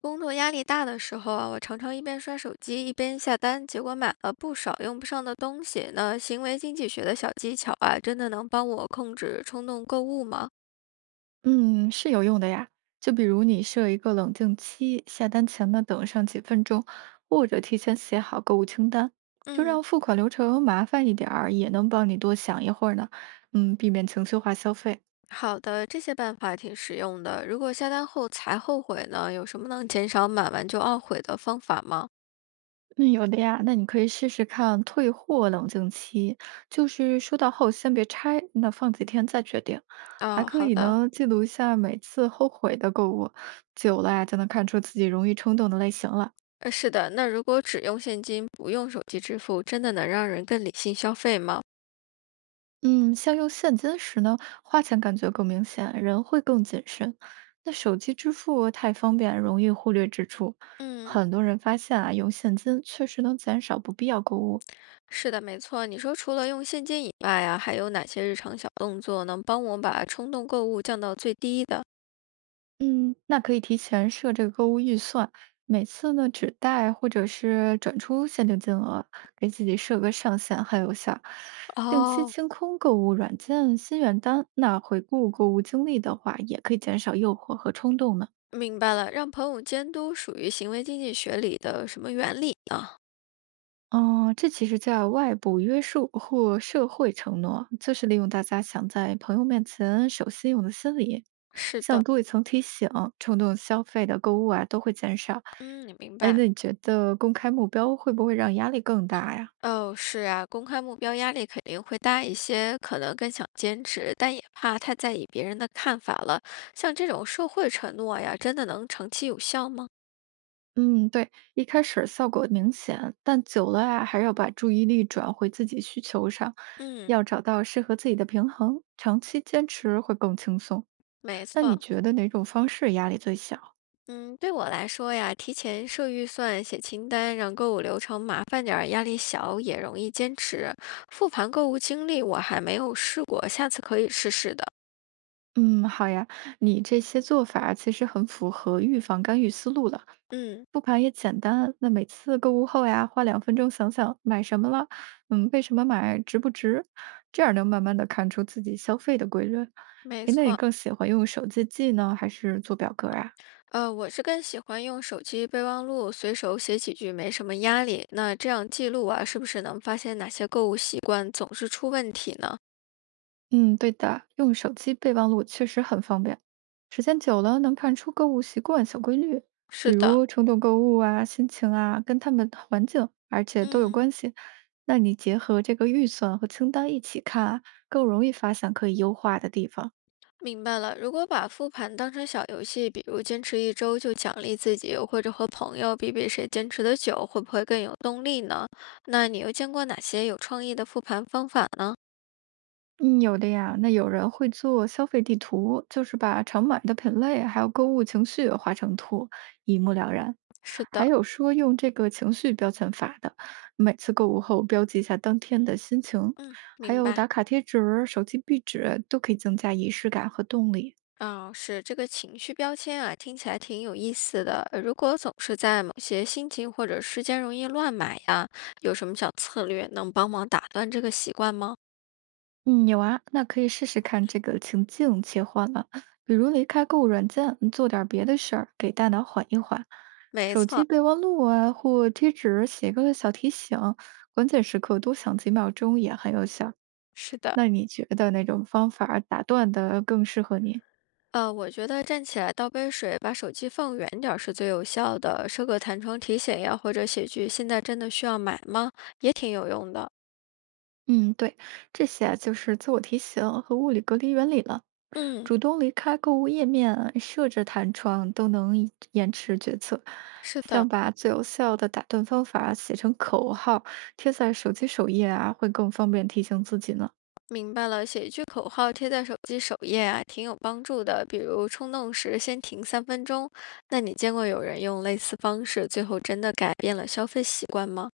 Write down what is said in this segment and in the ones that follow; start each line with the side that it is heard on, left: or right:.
left: 工作压力大的时候啊，我常常一边刷手机一边下单，结果买了不少用不上的东西。那行为经济学的小技巧啊，真的能帮我控制冲动购物吗？
right: 嗯，是有用的呀。就比如你设一个冷静期，下单前呢等上几分钟，或者提前写好购物清单，就
left: 嗯，
right: 让付款流程麻烦一点儿，也能帮你多想一会儿呢。嗯，避免情绪化消费。
left: 好的，这些办法挺实用的。如果下单后才后悔呢，有什么能减少买完就懊悔的方法吗？
right: 那有的呀，那你可以试试看退货冷静期，就是收到后先别拆，那放几天再决定。还
left: 哦，
right: 可
left: 好
right: 以
left: 的，
right: 呢，记录一下每次后悔的购物，久了呀就能看出自己容易冲动的类型了。
left: 是的。那如果只用现金不用手机支付，真的能让人更理性消费吗？
right: 嗯，像用现金时呢，花钱感觉更明显，人会更谨慎。那手机支付太方便，容易忽略支出。
left: 嗯。
right: 很多人发现啊，用现金确实能减少不必要购物。
left: 是的，没错。你说除了用现金以外啊，还有哪些日常小动作能帮我把冲动购物降到最低的？
right: 嗯，那可以提前设这个购物预算，每次呢只带或者是转出限定金额，给自己设个上限，很有效。定期
left: 哦，
right: 清空购物软件心愿单，那回顾购物经历的话，也可以减少诱惑和冲动呢。
left: 明白了，让朋友监督属于行为经济学里的什么原理呢？
right: 哦，这其实叫外部约束或社会承诺，就是利用大家想在朋友面前守信用的心理，
left: 是
right: 像
left: 的，
right: 多一层提醒，冲动消费的购物啊都会减少。
left: 嗯，你明
right: 哎，
left: 白。
right: 那你觉得公开目标会不会让压力更大呀？
left: 哦，是啊，公开目标压力肯定会大一些，可能更想坚持，但也怕太在意别人的看法了。像这种社会承诺呀，真的能长期有效吗？
right: 嗯，对，一开始效果明显，但久了啊，还是要把注意力转回自己需求上，
left: 嗯，
right: 要找到适合自己的平衡，长期坚持会更轻松。
left: 没
right: 那你
left: 错。
right: 觉得哪种方式压力最小？
left: 嗯，对我来说呀，提前设预算、写清单，让购物流程麻烦点儿，压力小，也容易坚持。复盘购物经历我还没有试过，下次可以试试的。
right: 嗯，好呀，你这些做法儿其实很符合预防干预思路了，
left: 嗯，
right: 复盘也简单。那每次购物后呀，花2分钟想想买什么了，嗯，为什么买，值不值，这样能慢慢的看出自己消费的规律。
left: 没
right: 诶，那你
left: 错，
right: 更喜欢用手机记呢，还是做表格啊？
left: 我是更喜欢用手机备忘录，随手写几句，没什么压力。那这样记录啊，是不是能发现哪些购物习惯总是出问题呢？
right: 嗯，对的，用手机备忘录确实很方便，时间久了能看出购物习惯小规律，比
left: 是的，
right: 如冲动购物啊、心情啊，跟他们环境，而且都有
left: 嗯。
right: 关系。那你结合这个预算和清单一起看啊，更容易发现可以优化的地方。
left: 明白了，如果把复盘当成小游戏，比如坚持一周就奖励自己，或者和朋友比比谁坚持的久，会不会更有动力呢？那你又见过哪些有创意的复盘方法呢？
right: 嗯，有的呀。那有人会做消费地图，就是把常买的品类还有购物情绪画成图，一目了然。
left: 是
right: 还
left: 的，
right: 有说用这个情绪标签法的，每次购物后标记一下当天的心情，
left: 嗯，
right: 还
left: 明
right: 有打
left: 白。
right: 卡贴纸儿手机壁纸都可以增加仪式感和动力。
left: 哦，是这个情绪标签啊，听起来挺有意思的。如果总是在某些心情或者时间容易乱买呀，有什么小策略能帮忙打断这个习惯吗？
right: 嗯，有啊，那可以试试看这个情境切换了，比如离开购物软件，做点儿别的事儿，给大脑缓一缓。
left: 没
right: 手机
left: 错，
right: 备忘录啊，或贴纸写个小提醒，关键时刻多想几秒钟也很有效。
left: 是的。
right: 那你觉得哪种方法儿打断的更适合你？
left: 我觉得站起来倒杯水，把手机放远点儿是最有效的。设个弹窗提醒呀，或者写句“现在真的需要买吗”，也挺有用的。
right: 嗯，对，这些啊就是自我提醒和物理隔离原理了。
left: 嗯，
right: 主动离开购物页面，设置弹窗都能以延迟决策。
left: 是的，
right: 像把最有效的打断方法写成口号，贴在手机首页啊，会更方便提醒自己呢。
left: 明白了。写一句口号贴在手机首页啊，挺有帮助的。比如冲动时先停3分钟。那你见过有人用类似方式，最后真的改变了消费习惯吗？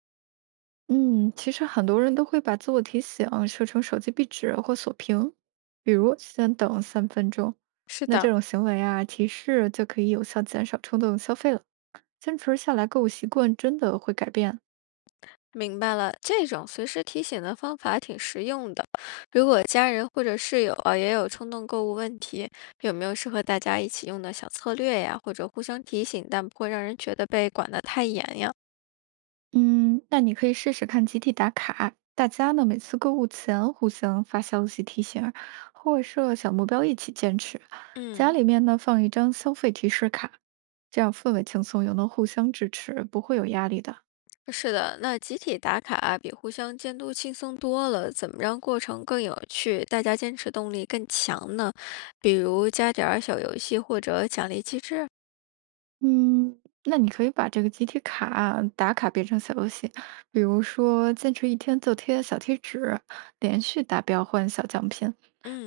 right: 嗯，其实很多人都会把自我提醒设成手机壁纸或锁屏，比如先等3分钟。
left: 是
right: 那这
left: 的，
right: 种行为啊，提示就可以有效减少冲动消费了。坚持下来，购物习惯真的会改变。
left: 明白了，这种随时提醒的方法挺实用的。如果家人或者室友啊也有冲动购物问题，有没有适合大家一起用的小策略呀？或者互相提醒，但不会让人觉得被管得太严呀？
right: 嗯，那你可以试试看集体打卡，大家呢每次购物前互相发消息提醒儿，或设小目标一起坚持。家
left: 嗯，
right: 里面呢放一张消费提示卡，这样氛围轻松，又能互相支持，不会有压力的。
left: 是的，那集体打卡啊，比互相监督轻松多了。怎么让过程更有趣，大家坚持动力更强呢？比如加点儿小游戏或者奖励机制。
right: 嗯，那你可以把这个集体卡打卡变成小游戏，比如说坚持一天就贴小贴纸，连续达标换小奖品，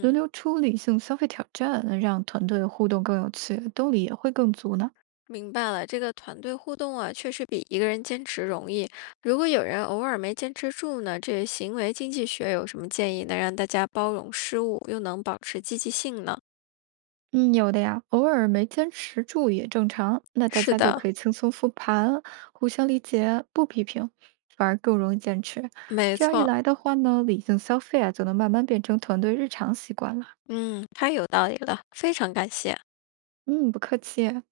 right: 轮流出理性消费挑战，让团队互动更有趣，动力也会更足呢。
left: 明白了，这个团队互动啊，确实比一个人坚持容易。如果有人偶尔没坚持住呢，这行为经济学有什么建议能让大家包容失误，又能保持积极性呢？
right: 嗯，有的呀，偶尔没坚持住也正常。那大
left: 是
right: 家就
left: 的，
right: 可以轻松复盘，互相理解，不批评，反而更容易坚持。
left: 没
right: 这样一
left: 错，
right: 来的话呢，理性消费啊，就能慢慢变成团队日常习惯了。
left: 嗯，太有道理了，非常感谢。
right: 嗯，不客气。